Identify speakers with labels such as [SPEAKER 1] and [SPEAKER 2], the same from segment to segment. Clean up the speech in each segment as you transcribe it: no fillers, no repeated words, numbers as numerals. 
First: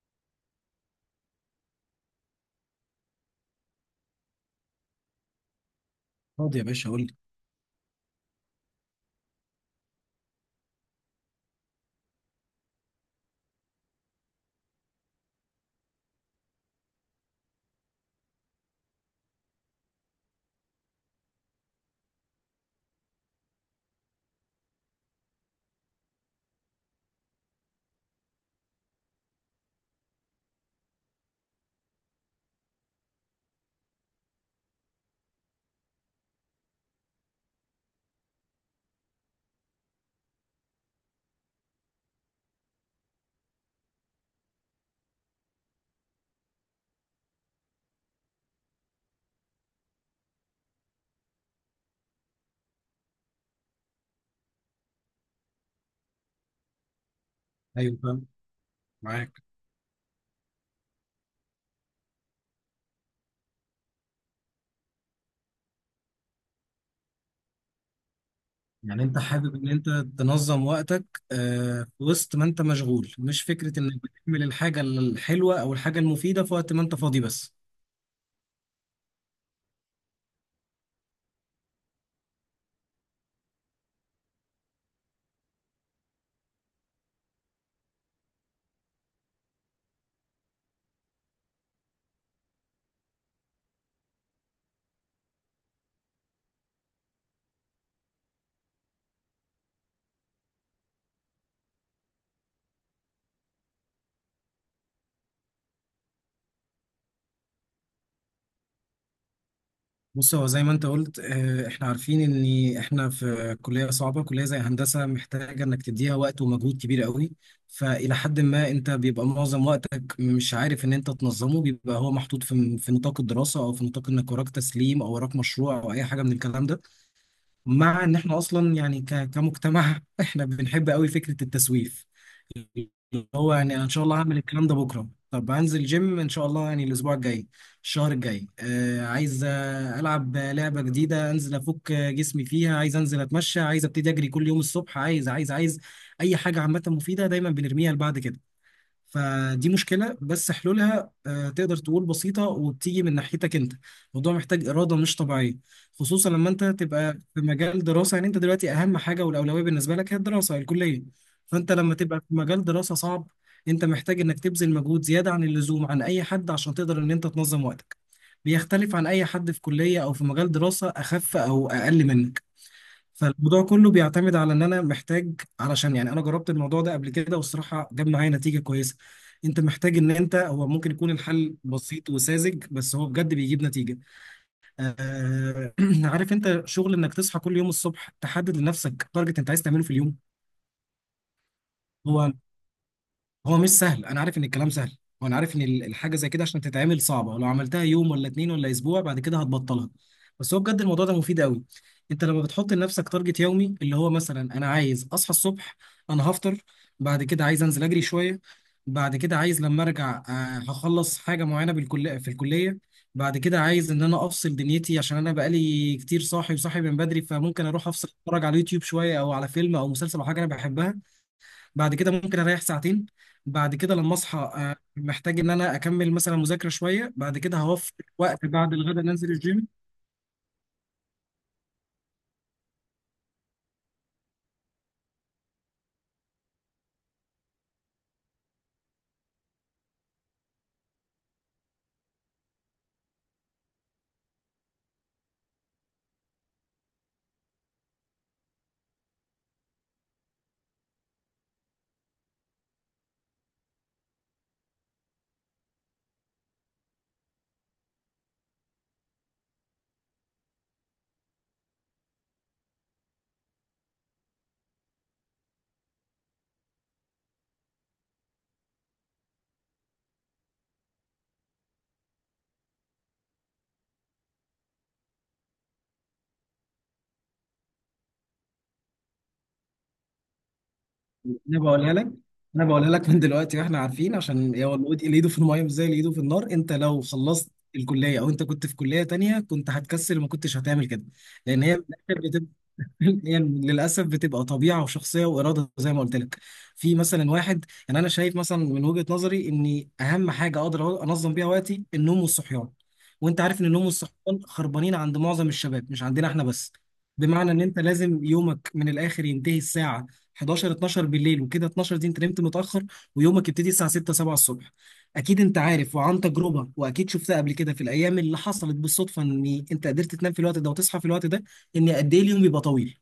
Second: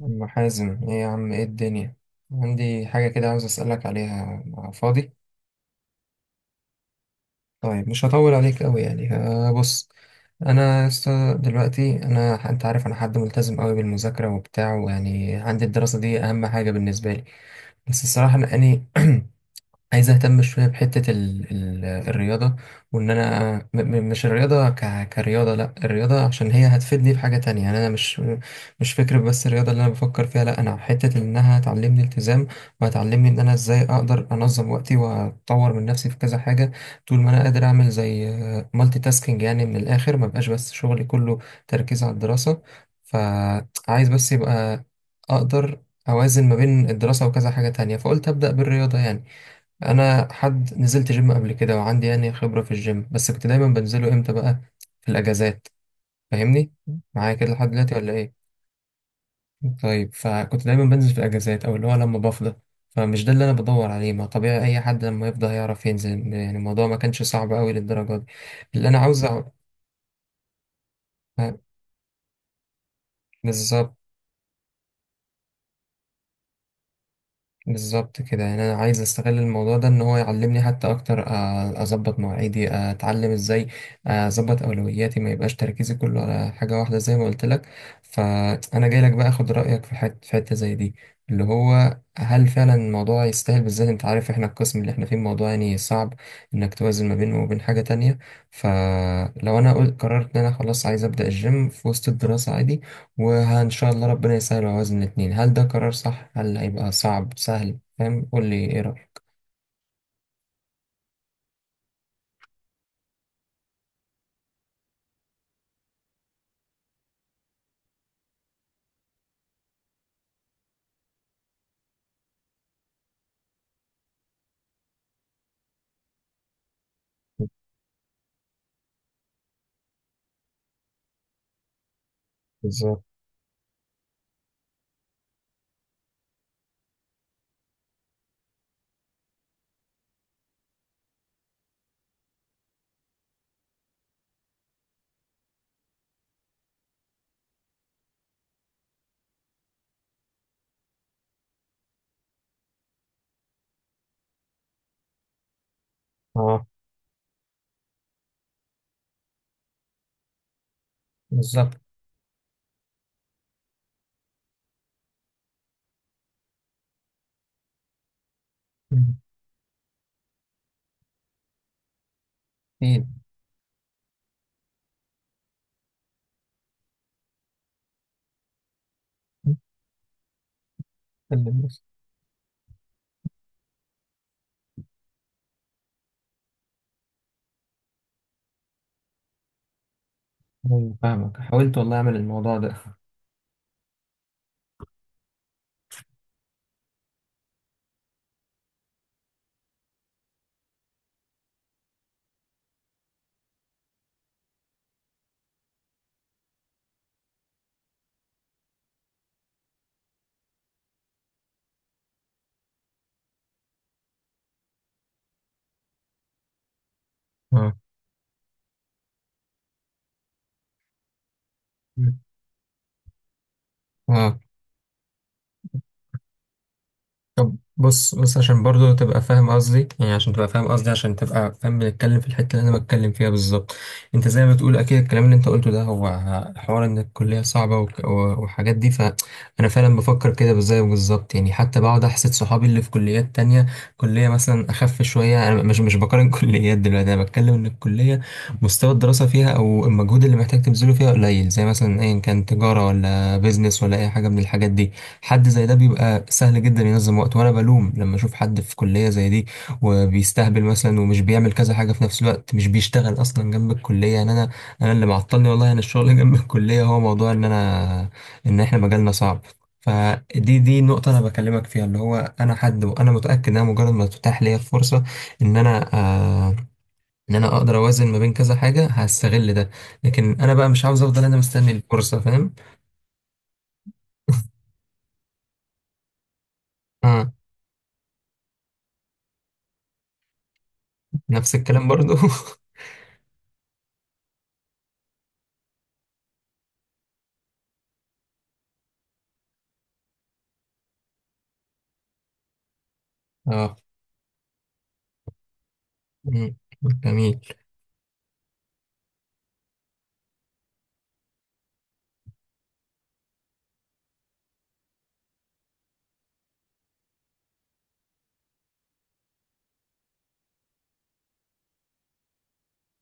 [SPEAKER 1] أم حازم، ايه يا عم؟ ايه الدنيا؟ عندي حاجة كده عاوز أسألك عليها. فاضي؟
[SPEAKER 2] فاضي يا باشا، قول لي.
[SPEAKER 1] طيب مش هطول عليك أوي. بص. أنا است- دلوقتي أنا، أنت عارف، أنا حد ملتزم أوي بالمذاكرة وبتاع، ويعني عندي الدراسة دي أهم حاجة بالنسبة لي. بس الصراحة أنا عايز اهتم شويه بحته ال الرياضه. وان انا م م مش الرياضه كرياضه، لا، الرياضه عشان هي هتفيدني في حاجه تانية. يعني انا مش فكره بس الرياضه اللي انا بفكر فيها، لا، انا حته انها هتعلمني التزام، وهتعلمني ان انا ازاي اقدر انظم وقتي واطور من نفسي في كذا حاجه. طول ما انا قادر اعمل زي مالتي تاسكينج يعني، من الاخر، ما بقاش بس شغلي كله تركيز على الدراسه. فعايز بس يبقى اقدر اوازن ما بين الدراسه وكذا حاجه تانية، فقلت ابدا بالرياضه يعني. انا حد نزلت جيم قبل كده وعندي يعني خبره في الجيم، بس كنت دايما بنزله امتى بقى؟ في الاجازات. فاهمني؟ معايا كده لحد دلوقتي
[SPEAKER 2] ايوه،
[SPEAKER 1] ولا
[SPEAKER 2] فاهم،
[SPEAKER 1] ايه؟
[SPEAKER 2] معاك.
[SPEAKER 1] طيب، فكنت دايما بنزل في الاجازات، او اللي هو لما بفضى. فمش ده اللي انا بدور عليه، ما طبيعي اي حد لما يفضى هيعرف ينزل، يعني الموضوع ما كانش صعب قوي للدرجه دي. اللي انا
[SPEAKER 2] يعني انت
[SPEAKER 1] عاوز أع-
[SPEAKER 2] حابب ان انت تنظم وقتك، في وسط ما انت مشغول، مش فكره
[SPEAKER 1] بالظبط.
[SPEAKER 2] انك بتعمل الحاجه الحلوه او الحاجه المفيده في وقت ما انت فاضي بس.
[SPEAKER 1] بالظبط كده. يعني انا عايز استغل الموضوع ده ان هو يعلمني حتى اكتر، اظبط مواعيدي، اتعلم ازاي اظبط اولوياتي، ما يبقاش تركيزي كله على حاجه واحده زي ما قلت لك. فانا جاي لك بقى اخد رايك في حته زي دي، اللي هو هل فعلا الموضوع يستاهل؟ بالذات انت عارف احنا القسم اللي احنا فيه الموضوع يعني صعب انك توازن ما بينه وبين حاجه تانية. فلو انا قررت ان انا خلاص عايز ابدا الجيم في وسط الدراسه عادي، وإن شاء الله ربنا يسهل ويوازن الاتنين، هل ده قرار صح؟ هل هيبقى صعب سهل؟ فاهم؟ قول لي ايه رأيك.
[SPEAKER 2] بص، هو زي ما انت قلت، احنا عارفين ان احنا في كليه صعبه، كليه زي هندسه محتاجه انك تديها وقت ومجهود كبير قوي. فالى حد ما انت بيبقى معظم وقتك مش عارف ان انت تنظمه، بيبقى هو محطوط في نطاق الدراسه او في نطاق انك وراك تسليم او وراك مشروع او اي حاجه من الكلام ده. مع ان احنا اصلا يعني كمجتمع احنا بنحب قوي فكره التسويف، اللي
[SPEAKER 1] بالظبط.
[SPEAKER 2] هو يعني انا ان شاء الله هعمل الكلام ده بكره. طب هنزل جيم ان شاء الله يعني الاسبوع الجاي، الشهر الجاي، عايز، العب لعبه جديده، انزل افك جسمي فيها، عايز انزل اتمشى، عايز ابتدي اجري كل يوم الصبح، عايز عايز عايز اي حاجه عامه مفيده دايما بنرميها لبعد كده. فدي مشكلة بس حلولها تقدر تقول بسيطة وبتيجي من ناحيتك انت. الموضوع محتاج إرادة مش طبيعية، خصوصا لما انت
[SPEAKER 1] اه،
[SPEAKER 2] تبقى في مجال دراسة. يعني انت دلوقتي أهم حاجة والأولوية بالنسبة لك هي الدراسة الكلية. فانت
[SPEAKER 1] بالظبط.
[SPEAKER 2] لما تبقى في مجال دراسة صعب، انت محتاج انك تبذل مجهود زيادة عن اللزوم عن أي حد عشان تقدر ان انت تنظم وقتك. بيختلف عن
[SPEAKER 1] مم،
[SPEAKER 2] أي حد في كلية أو في مجال دراسة أخف أو أقل منك.
[SPEAKER 1] ايه؟
[SPEAKER 2] فالموضوع كله بيعتمد على ان انا محتاج، علشان يعني انا جربت الموضوع ده قبل كده والصراحه جاب معايا نتيجه كويسه. انت محتاج ان انت، هو ممكن يكون
[SPEAKER 1] اللي
[SPEAKER 2] الحل
[SPEAKER 1] بيحصل؟
[SPEAKER 2] بسيط وساذج بس هو بجد بيجيب نتيجه. آه عارف انت، شغل انك تصحى كل يوم الصبح، تحدد لنفسك تارجت انت عايز تعمله في اليوم.
[SPEAKER 1] أيوة، فاهمك، حاولت والله اعمل
[SPEAKER 2] هو
[SPEAKER 1] الموضوع ده.
[SPEAKER 2] هو مش سهل، انا عارف ان الكلام سهل، وانا عارف ان الحاجه زي كده عشان تتعمل صعبه، ولو عملتها يوم ولا اتنين ولا اسبوع بعد كده هتبطلها، بس هو بجد الموضوع ده مفيد قوي. انت لما بتحط لنفسك تارجت يومي اللي هو مثلا، انا عايز اصحى الصبح، انا هفطر، بعد كده عايز انزل اجري شويه، بعد كده عايز لما ارجع، هخلص حاجه معينه بالكليه في الكليه، بعد كده عايز ان انا افصل دنيتي، عشان انا بقالي كتير صاحي وصاحي من بدري، فممكن
[SPEAKER 1] اه.
[SPEAKER 2] اروح افصل اتفرج على اليوتيوب شويه او على فيلم او مسلسل او حاجه انا بحبها، بعد كده
[SPEAKER 1] مم.
[SPEAKER 2] ممكن اريح ساعتين، بعد كده لما
[SPEAKER 1] اه.
[SPEAKER 2] اصحى محتاج ان انا اكمل مثلا مذاكره شويه، بعد
[SPEAKER 1] طب
[SPEAKER 2] كده هوفر
[SPEAKER 1] بص، بص
[SPEAKER 2] وقت
[SPEAKER 1] عشان
[SPEAKER 2] بعد
[SPEAKER 1] برضو
[SPEAKER 2] الغدا
[SPEAKER 1] تبقى
[SPEAKER 2] ننزل
[SPEAKER 1] فاهم
[SPEAKER 2] الجيم.
[SPEAKER 1] قصدي يعني عشان تبقى فاهم قصدي عشان تبقى فاهم بنتكلم في الحتة اللي انا بتكلم فيها بالظبط. انت زي ما بتقول، اكيد الكلام اللي انت قلته ده هو حوار ان الكلية صعبة و وحاجات دي. فانا فعلا بفكر كده بالزي بالظبط. يعني حتى بقعد احسد صحابي اللي في كليات تانية، كلية مثلا اخف شوية. انا مش بقارن كليات دلوقتي، انا بتكلم ان الكلية مستوى الدراسة فيها او المجهود اللي محتاج تبذله فيها قليل، زي مثلا ايا كان تجارة ولا بيزنس ولا اي حاجة من الحاجات دي. حد زي ده بيبقى سهل جدا ينظم وقته، وانا بلوم لما اشوف حد في كلية زي دي وبيستهبل مثلا ومش بيعمل كذا حاجة في نفس الوقت، مش بيشتغل اصلا جنب الكلية. يعني انا اللي معطلني والله انا الشغل جنب الكلية، هو موضوع ان انا، ان احنا مجالنا صعب. فدي النقطة أنا بكلمك فيها، اللي هو أنا حد وأنا متأكد إن أنا مجرد ما تتاح ليا الفرصة، إن أنا آه إن أنا أقدر أوازن ما بين كذا حاجة، هستغل ده. لكن أنا بقى مش عاوز أفضل أنا
[SPEAKER 2] انا
[SPEAKER 1] مستني
[SPEAKER 2] بقولها لك،
[SPEAKER 1] الفرصة، فاهم؟
[SPEAKER 2] انا بقولها لك من دلوقتي، واحنا عارفين عشان، يا والله اللي ايده في الميه مش زي اللي ايده في النار، انت لو
[SPEAKER 1] آه،
[SPEAKER 2] خلصت الكليه او انت كنت في كليه تانية كنت هتكسل وما كنتش هتعمل كده.
[SPEAKER 1] نفس
[SPEAKER 2] لان هي في
[SPEAKER 1] الكلام برضو.
[SPEAKER 2] الاخر يعني للاسف بتبقى طبيعه وشخصيه واراده زي ما قلت لك. في مثلا واحد، يعني انا شايف مثلا من وجهه نظري ان اهم حاجه اقدر انظم بيها وقتي النوم والصحيان. وانت عارف ان
[SPEAKER 1] اه.
[SPEAKER 2] النوم والصحيان خربانين عند معظم الشباب، مش عندنا احنا
[SPEAKER 1] مم.
[SPEAKER 2] بس.
[SPEAKER 1] جميل.
[SPEAKER 2] بمعنى ان انت لازم يومك من الاخر ينتهي الساعه 11 12 بالليل، وكده 12 دي انت نمت متاخر، ويومك يبتدي الساعه 6 7 الصبح. اكيد انت عارف وعن تجربه، واكيد شفتها قبل كده في الايام اللي حصلت بالصدفه ان انت قدرت تنام في الوقت ده وتصحى في الوقت ده، ان قد ايه اليوم بيبقى طويل،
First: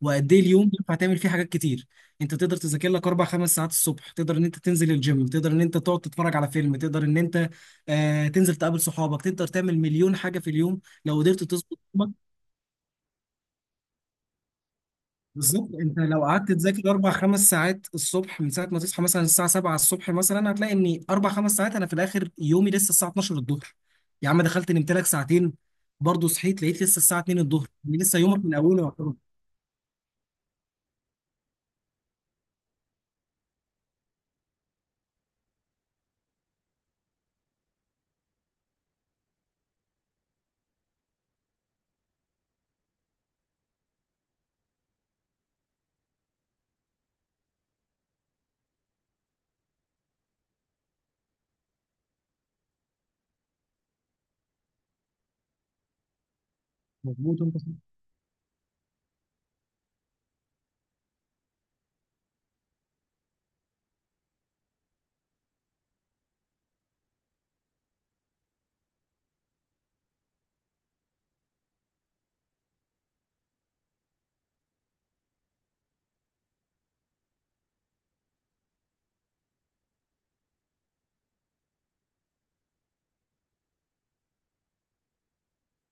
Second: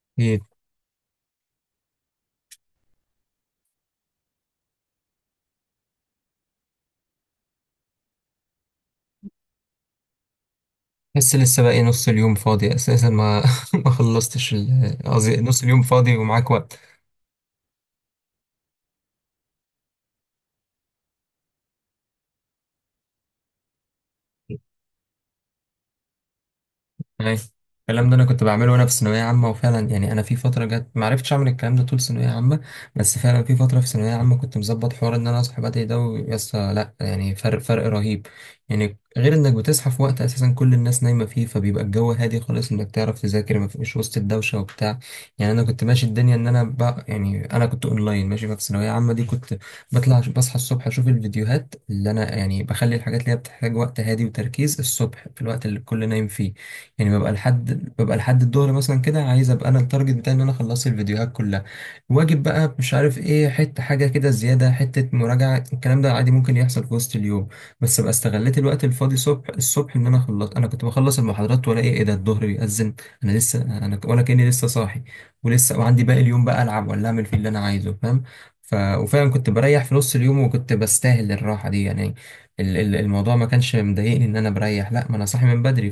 [SPEAKER 2] وقد
[SPEAKER 1] أكيد.
[SPEAKER 2] ايه اليوم ينفع تعمل فيه حاجات كتير. انت تقدر تذاكر لك اربع خمس ساعات الصبح، تقدر ان انت تنزل الجيم، تقدر ان انت تقعد تتفرج على فيلم، تقدر ان انت تنزل تقابل صحابك، تقدر تعمل مليون حاجه في اليوم لو
[SPEAKER 1] بس
[SPEAKER 2] قدرت
[SPEAKER 1] لسه
[SPEAKER 2] تظبط
[SPEAKER 1] باقي نص
[SPEAKER 2] يومك.
[SPEAKER 1] اليوم فاضي أساسا، ما ما قصدي نص
[SPEAKER 2] بالظبط،
[SPEAKER 1] اليوم
[SPEAKER 2] انت
[SPEAKER 1] فاضي
[SPEAKER 2] لو
[SPEAKER 1] ومعاك
[SPEAKER 2] قعدت
[SPEAKER 1] وقت.
[SPEAKER 2] تذاكر اربع خمس ساعات الصبح من ساعه ما تصحى مثلا الساعه 7 الصبح، مثلا هتلاقي ان اربع خمس ساعات انا في الاخر يومي لسه الساعه 12 الظهر، يا عم دخلت نمت لك ساعتين، برضه صحيت لقيت لسه الساعه
[SPEAKER 1] أي،
[SPEAKER 2] 2 الظهر، يعني
[SPEAKER 1] الكلام ده
[SPEAKER 2] لسه
[SPEAKER 1] انا كنت
[SPEAKER 2] يومك من
[SPEAKER 1] بعمله
[SPEAKER 2] اوله
[SPEAKER 1] وانا في
[SPEAKER 2] يعتبر.
[SPEAKER 1] ثانويه عامه، وفعلا يعني انا في فتره جت ما عرفتش اعمل الكلام ده طول ثانويه عامه، بس فعلا في فتره في ثانويه عامه كنت مظبط حوار ان انا اصحى بدري ده ويسا لا، يعني فرق رهيب. يعني غير انك بتصحى في وقت اساسا كل الناس نايمه فيه، فبيبقى الجو هادي خالص، انك تعرف تذاكر ما فيش وسط الدوشه وبتاع. يعني انا كنت ماشي الدنيا ان انا بقى، يعني انا كنت اونلاين ماشي. ففي ثانويه عامه دي كنت بطلع بصحى الصبح اشوف الفيديوهات، اللي انا يعني بخلي الحاجات اللي هي بتحتاج وقت هادي وتركيز الصبح في الوقت اللي الكل نايم فيه. يعني ببقى
[SPEAKER 2] مظبوط.
[SPEAKER 1] لحد ببقى لحد الظهر مثلا كده، عايز ابقى انا التارجت بتاعي ان انا خلصت الفيديوهات كلها. واجب بقى، مش عارف ايه، حته حاجه كده زياده، حته مراجعه، الكلام ده عادي ممكن يحصل في وسط اليوم. بس ابقى استغليت الوقت الفاضي صبح الصبح، ان انا خلص، انا كنت بخلص المحاضرات والاقي ايه ده الظهر بيأذن، انا لسه انا ولا كاني لسه صاحي ولسه، وعندي باقي اليوم بقى، العب ولا اعمل فيه اللي انا عايزه، فاهم؟ وفعلا كنت بريح في نص اليوم وكنت بستاهل الراحه دي. يعني الموضوع ما كانش مضايقني ان انا بريح، لا، ما انا صاحي من بدري،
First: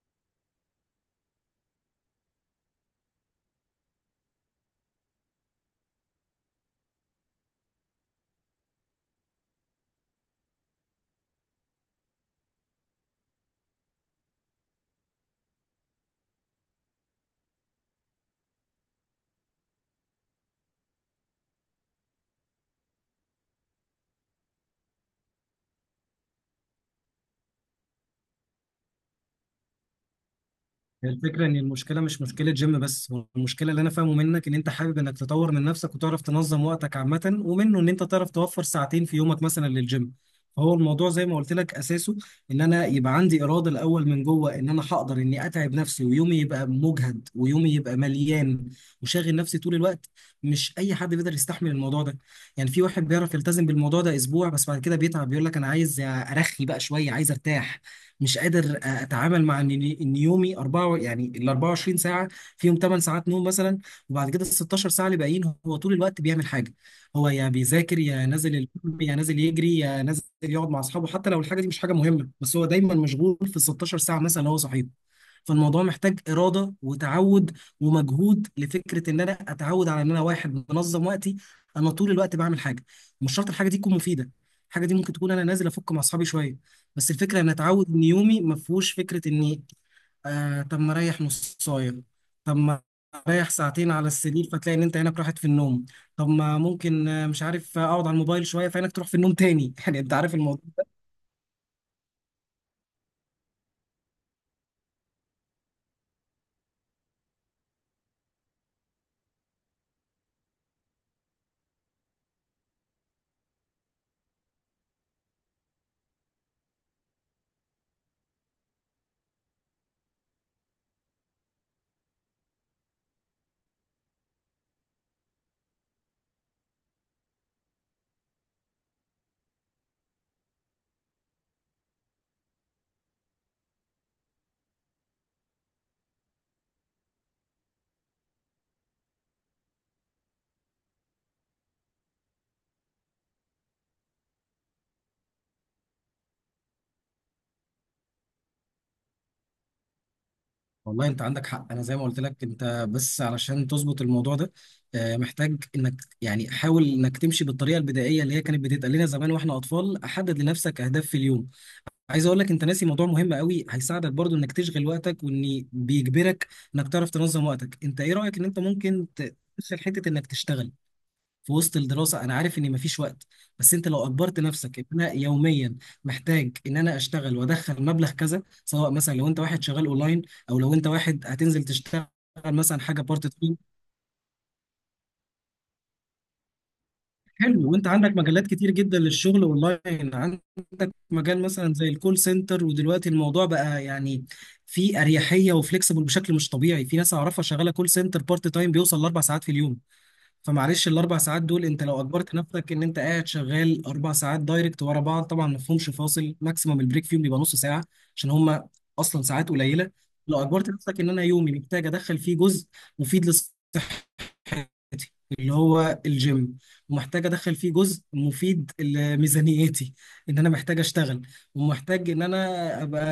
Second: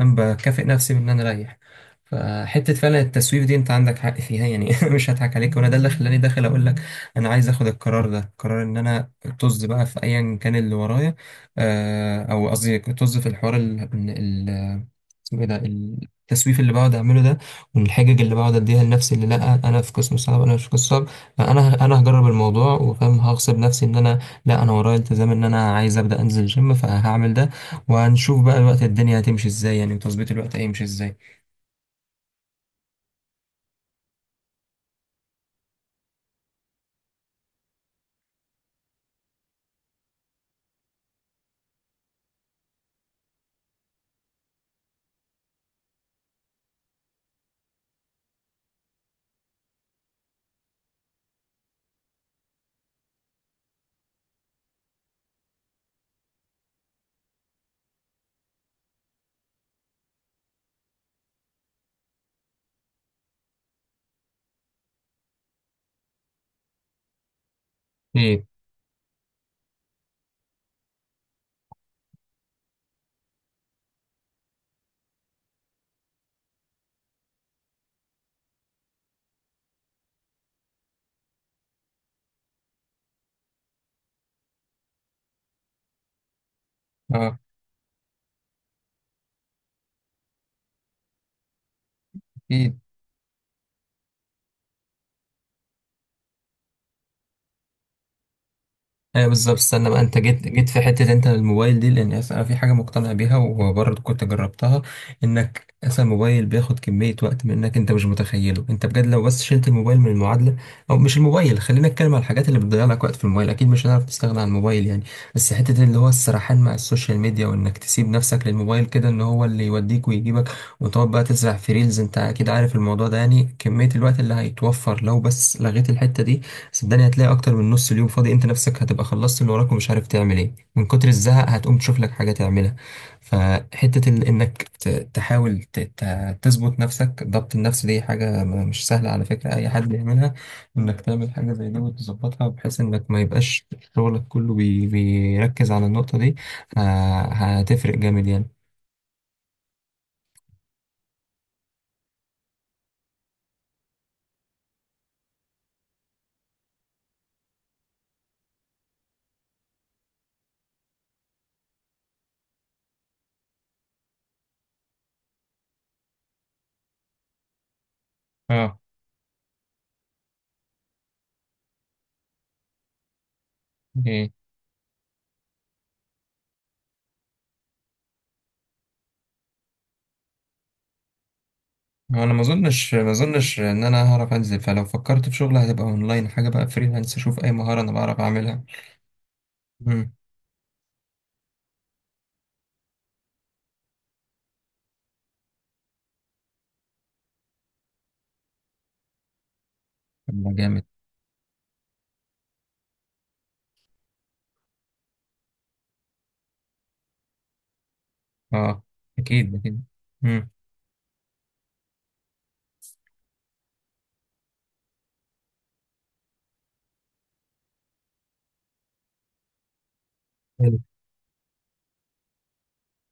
[SPEAKER 1] بكافئ نفسي بان انا اريح. فحته فعلا التسويف دي، انت عندك حق فيها يعني. مش هضحك عليك، وانا ده اللي خلاني داخل اقول لك انا عايز اخد القرار ده، قرار ان انا طز بقى في ايا كان اللي ورايا، او قصدي طز في الحوار اسمه ايه ده، التسويف اللي بقعد اعمله ده، والحجج اللي بقعد اديها لنفسي، اللي لا انا في قسم صعب. انا مش في قسم صعب. انا هجرب الموضوع، وفاهم هغصب نفسي ان انا، لا انا ورايا التزام، ان انا عايز ابدا انزل جيم فهعمل ده، وهنشوف بقى الوقت الدنيا هتمشي ازاي يعني، وتظبيط الوقت هيمشي
[SPEAKER 2] هي
[SPEAKER 1] ازاي.
[SPEAKER 2] الفكرة إن المشكلة مش مشكلة جيم بس، هو المشكلة اللي أنا فاهمه منك إن أنت حابب إنك تطور من نفسك وتعرف تنظم وقتك عامة، ومنه إن أنت تعرف توفر ساعتين في يومك مثلا للجيم. فهو الموضوع زي ما قلت لك أساسه إن أنا يبقى عندي إرادة الأول من جوه، إن أنا هقدر إني أتعب نفسي ويومي يبقى مجهد ويومي يبقى مليان وشاغل نفسي طول الوقت. مش أي حد بيقدر يستحمل الموضوع ده، يعني في واحد بيعرف يلتزم بالموضوع ده أسبوع بس بعد كده بيتعب بيقول لك أنا عايز أرخي بقى شوية عايز أرتاح، مش قادر اتعامل مع ان يومي 4 يعني ال 24 ساعه فيهم 8 ساعات نوم مثلا، وبعد كده ال 16 ساعه اللي باقيين هو طول الوقت بيعمل حاجه. هو يا بيذاكر يا
[SPEAKER 1] اكيد.
[SPEAKER 2] نازل الجيم يا نازل يجري يا نازل يقعد مع اصحابه، حتى لو الحاجه دي مش حاجه مهمه، بس هو دايما مشغول في ال 16 ساعه مثلا، اللي هو صحيح. فالموضوع محتاج اراده وتعود ومجهود لفكره ان انا اتعود على ان انا واحد منظم وقتي، انا طول الوقت بعمل حاجه، مش شرط الحاجه دي تكون مفيده، الحاجه دي ممكن تكون انا نازل افك مع اصحابي شويه. بس
[SPEAKER 1] اه.
[SPEAKER 2] الفكره ان اتعود ان يومي ما فيهوش فكره اني طب ما اريح نصايه، طب
[SPEAKER 1] اكيد.
[SPEAKER 2] ما اريح ساعتين على السرير فتلاقي ان انت عينك راحت في النوم، طب ما ممكن، مش عارف، اقعد على الموبايل شويه فعينك تروح في
[SPEAKER 1] ايوه
[SPEAKER 2] النوم
[SPEAKER 1] بالظبط،
[SPEAKER 2] تاني
[SPEAKER 1] استنى
[SPEAKER 2] يعني
[SPEAKER 1] بقى،
[SPEAKER 2] انت
[SPEAKER 1] انت
[SPEAKER 2] عارف
[SPEAKER 1] جيت جيت
[SPEAKER 2] الموضوع.
[SPEAKER 1] في حته انت الموبايل دي، لان اصلا انا في حاجه مقتنع بيها وبرضه كنت جربتها، انك اصلا الموبايل بياخد كميه وقت منك انت مش متخيله. انت بجد لو بس شلت الموبايل من المعادله، او مش الموبايل، خلينا نتكلم على الحاجات اللي بتضيع لك وقت في الموبايل، اكيد مش هنعرف نستغنى عن الموبايل يعني، بس حته اللي هو السرحان مع السوشيال ميديا، وانك تسيب نفسك للموبايل كده ان هو اللي يوديك ويجيبك، وتقعد بقى تزرع في ريلز، انت اكيد عارف الموضوع ده. يعني كميه الوقت اللي هيتوفر لو بس لغيت الحته دي، صدقني هتلاقي اكتر من نص اليوم فاضي، انت نفسك هتبقى خلصت اللي وراك ومش عارف تعمل ايه من كتر الزهق، هتقوم تشوف لك حاجة تعملها. فحتة ال- انك ت- تحاول تظبط نفسك، ضبط النفس دي حاجة مش سهلة على فكرة اي حد يعملها، انك تعمل حاجة زي دي وتظبطها بحيث انك ما يبقاش شغلك كله بيركز على النقطة دي، ه- هتفرق جامد يعني.
[SPEAKER 2] والله انت عندك حق، انا زي ما قلت لك، انت بس علشان تظبط الموضوع ده محتاج انك، يعني حاول انك تمشي بالطريقه البدائيه اللي هي كانت بتتقال لنا زمان واحنا اطفال، احدد لنفسك اهداف في اليوم. عايز اقول لك، انت ناسي موضوع مهم قوي هيساعدك برضو انك تشغل وقتك وان بيجبرك انك تعرف تنظم وقتك، انت ايه رايك ان انت
[SPEAKER 1] اه.
[SPEAKER 2] ممكن تدخل حته انك تشتغل في وسط الدراسه. انا عارف ان مفيش وقت، بس انت لو
[SPEAKER 1] ايه.
[SPEAKER 2] اجبرت نفسك ان انا يوميا محتاج ان انا اشتغل وادخل مبلغ كذا، سواء مثلا لو انت واحد شغال اونلاين، او لو انت واحد هتنزل تشتغل
[SPEAKER 1] هو انا ما
[SPEAKER 2] مثلا
[SPEAKER 1] اظنش
[SPEAKER 2] حاجه
[SPEAKER 1] ما
[SPEAKER 2] بارت تايم.
[SPEAKER 1] اظنش ان انا هعرف انزل، فلو فكرت في شغل هتبقى اونلاين حاجه بقى، فريلانس، اشوف اي
[SPEAKER 2] حلو،
[SPEAKER 1] مهاره
[SPEAKER 2] وانت
[SPEAKER 1] انا
[SPEAKER 2] عندك
[SPEAKER 1] بعرف
[SPEAKER 2] مجالات
[SPEAKER 1] اعملها.
[SPEAKER 2] كتير جدا للشغل
[SPEAKER 1] مم.
[SPEAKER 2] اونلاين، عندك مجال مثلا زي الكول سنتر، ودلوقتي الموضوع بقى يعني في اريحيه وفليكسبل بشكل مش طبيعي، في ناس اعرفها شغاله كول سنتر بارت تايم بيوصل لاربع ساعات في اليوم.
[SPEAKER 1] طب ده جامد.
[SPEAKER 2] فمعلش، الاربع ساعات دول انت لو اجبرت نفسك ان انت قاعد شغال اربع ساعات دايركت ورا بعض، طبعا ما فيهمش فاصل، ماكسيمم البريك فيهم بيبقى نص ساعه عشان هم
[SPEAKER 1] اه،
[SPEAKER 2] اصلا ساعات
[SPEAKER 1] اكيد. اكيد.
[SPEAKER 2] قليله. لو
[SPEAKER 1] مم.
[SPEAKER 2] اجبرت نفسك ان انا يومي محتاج ادخل فيه جزء مفيد لصحتي، ميزانيتي، اللي هو الجيم، ومحتاج ادخل فيه جزء مفيد لميزانيتي ان انا
[SPEAKER 1] حلو.
[SPEAKER 2] محتاج اشتغل، ومحتاج ان انا ابقى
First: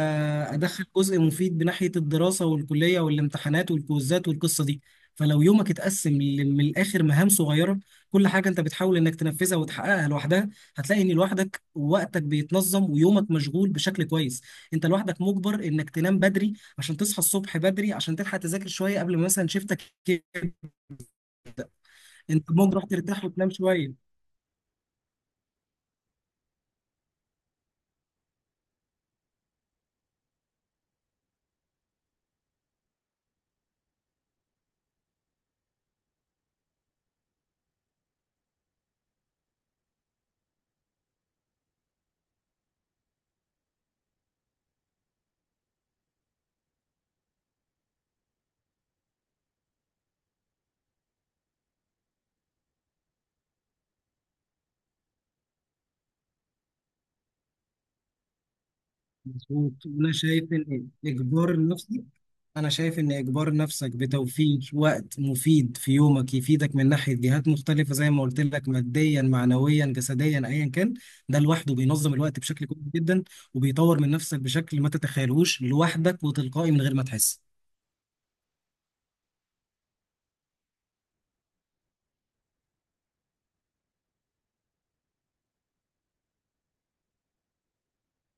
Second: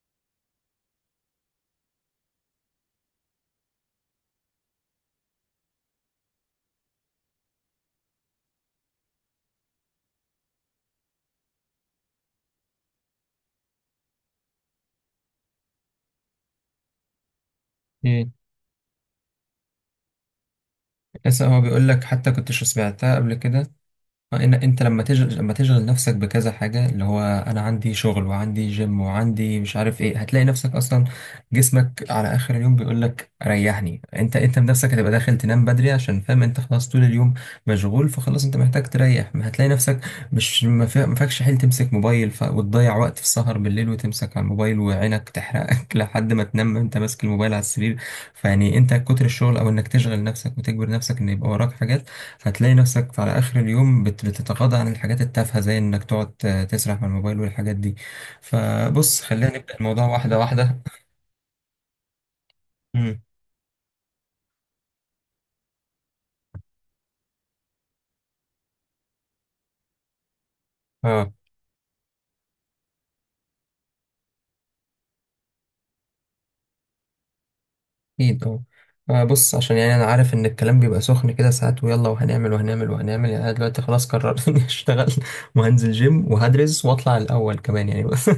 [SPEAKER 2] ادخل جزء مفيد بناحية الدراسة والكلية والامتحانات والكوزات والقصة دي. فلو يومك اتقسم من الاخر مهام صغيرة، كل حاجة انت بتحاول انك تنفذها وتحققها لوحدها، هتلاقي ان لوحدك وقتك بيتنظم ويومك مشغول بشكل كويس. انت لوحدك مجبر انك تنام بدري عشان تصحى الصبح بدري، عشان
[SPEAKER 1] ايه،
[SPEAKER 2] تلحق تذاكر شوية قبل ما مثلا شيفتك،
[SPEAKER 1] لسه هو بيقول لك، حتى
[SPEAKER 2] انت
[SPEAKER 1] كنتش
[SPEAKER 2] ممكن تروح
[SPEAKER 1] سمعتها
[SPEAKER 2] ترتاح
[SPEAKER 1] قبل
[SPEAKER 2] وتنام
[SPEAKER 1] كده.
[SPEAKER 2] شويه.
[SPEAKER 1] آه، ان انت لما تشغل، لما تشغل نفسك بكذا حاجه، اللي هو انا عندي شغل وعندي جيم وعندي مش عارف ايه، هتلاقي نفسك اصلا، جسمك على اخر اليوم بيقول لك ريحني. انت بنفسك هتبقى داخل تنام بدري عشان فاهم انت خلاص طول اليوم مشغول، فخلاص انت محتاج تريح. ما هتلاقي نفسك مش ما فيكش حيل تمسك موبايل وتضيع وقت في السهر بالليل وتمسك على الموبايل وعينك تحرقك لحد ما تنام انت ماسك الموبايل على السرير. فيعني انت كتر الشغل او انك تشغل نفسك وتجبر نفسك ان يبقى وراك حاجات، فتلاقي نفسك على آخر اليوم بتتغاضى عن الحاجات التافهة زي إنك تقعد تسرح من الموبايل والحاجات دي. فبص، خلينا نبدأ
[SPEAKER 2] مظبوط.
[SPEAKER 1] الموضوع واحدة واحدة.
[SPEAKER 2] اجبار نفسك انا شايف ان
[SPEAKER 1] مم.
[SPEAKER 2] اجبار نفسك بتوفير وقت مفيد في يومك يفيدك من ناحيه جهات مختلفه زي ما قلت لك، ماديا، معنويا، جسديا، ايا كان.
[SPEAKER 1] اه.
[SPEAKER 2] ده لوحده بينظم الوقت بشكل كويس جدا، وبيطور من نفسك بشكل ما تتخيلوش لوحدك وتلقائي من غير ما تحس.
[SPEAKER 1] اكيد طبعا. آه، بص، عشان يعني انا عارف ان الكلام بيبقى سخن كده ساعات، ويلا وهنعمل وهنعمل يعني، انا دلوقتي خلاص قررت اني اشتغل وهنزل جيم وهدرس واطلع الاول كمان يعني. بس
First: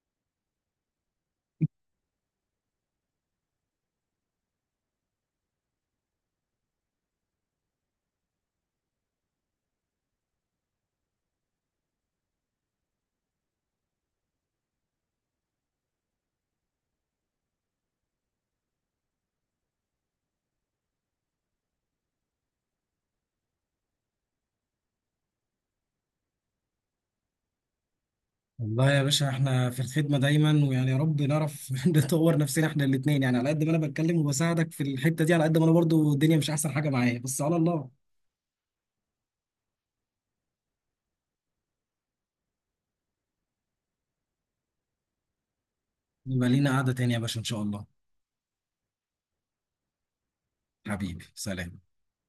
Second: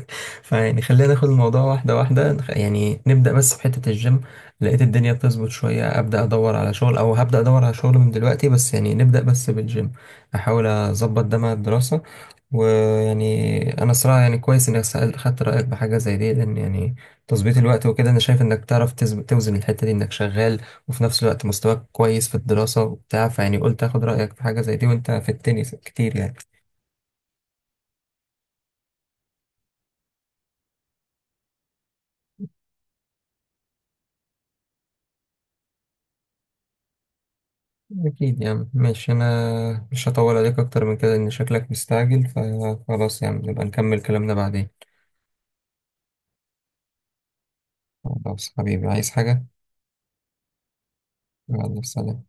[SPEAKER 1] فيعني خلينا ناخد الموضوع واحده واحده، يعني نبدا بس بحته الجيم، لقيت الدنيا بتظبط شويه ابدا ادور على شغل، او هبدا ادور على شغل من دلوقتي، بس يعني نبدا بس بالجيم، احاول اظبط ده مع الدراسه. ويعني انا صراحه يعني كويس اني خدت رايك بحاجه زي دي، لان يعني تظبيط الوقت وكده، انا شايف انك تعرف توزن الحتة دي انك شغال وفي نفس الوقت مستواك كويس في الدراسة وبتاع، فيعني قلت اخد رأيك في حاجة زي دي، وانت في التنس كتير يعني.
[SPEAKER 2] والله يا باشا، احنا في الخدمة دايما، ويعني يا رب نعرف نطور نفسنا احنا الاتنين، يعني على قد ما انا بتكلم وبساعدك في الحتة دي، على قد ما انا برضو الدنيا مش احسن حاجة معايا، بس على الله.
[SPEAKER 1] اكيد يا عم، ماشي، انا مش هطول عليك اكتر من كده ان شكلك مستعجل، فخلاص يا عم نبقى نكمل كلامنا بعدين.
[SPEAKER 2] يبقى لينا قعدة تانية يا باشا، إن شاء الله.
[SPEAKER 1] خلاص حبيبي، عايز حاجة؟
[SPEAKER 2] حبيبي سلام.
[SPEAKER 1] يلا سلام.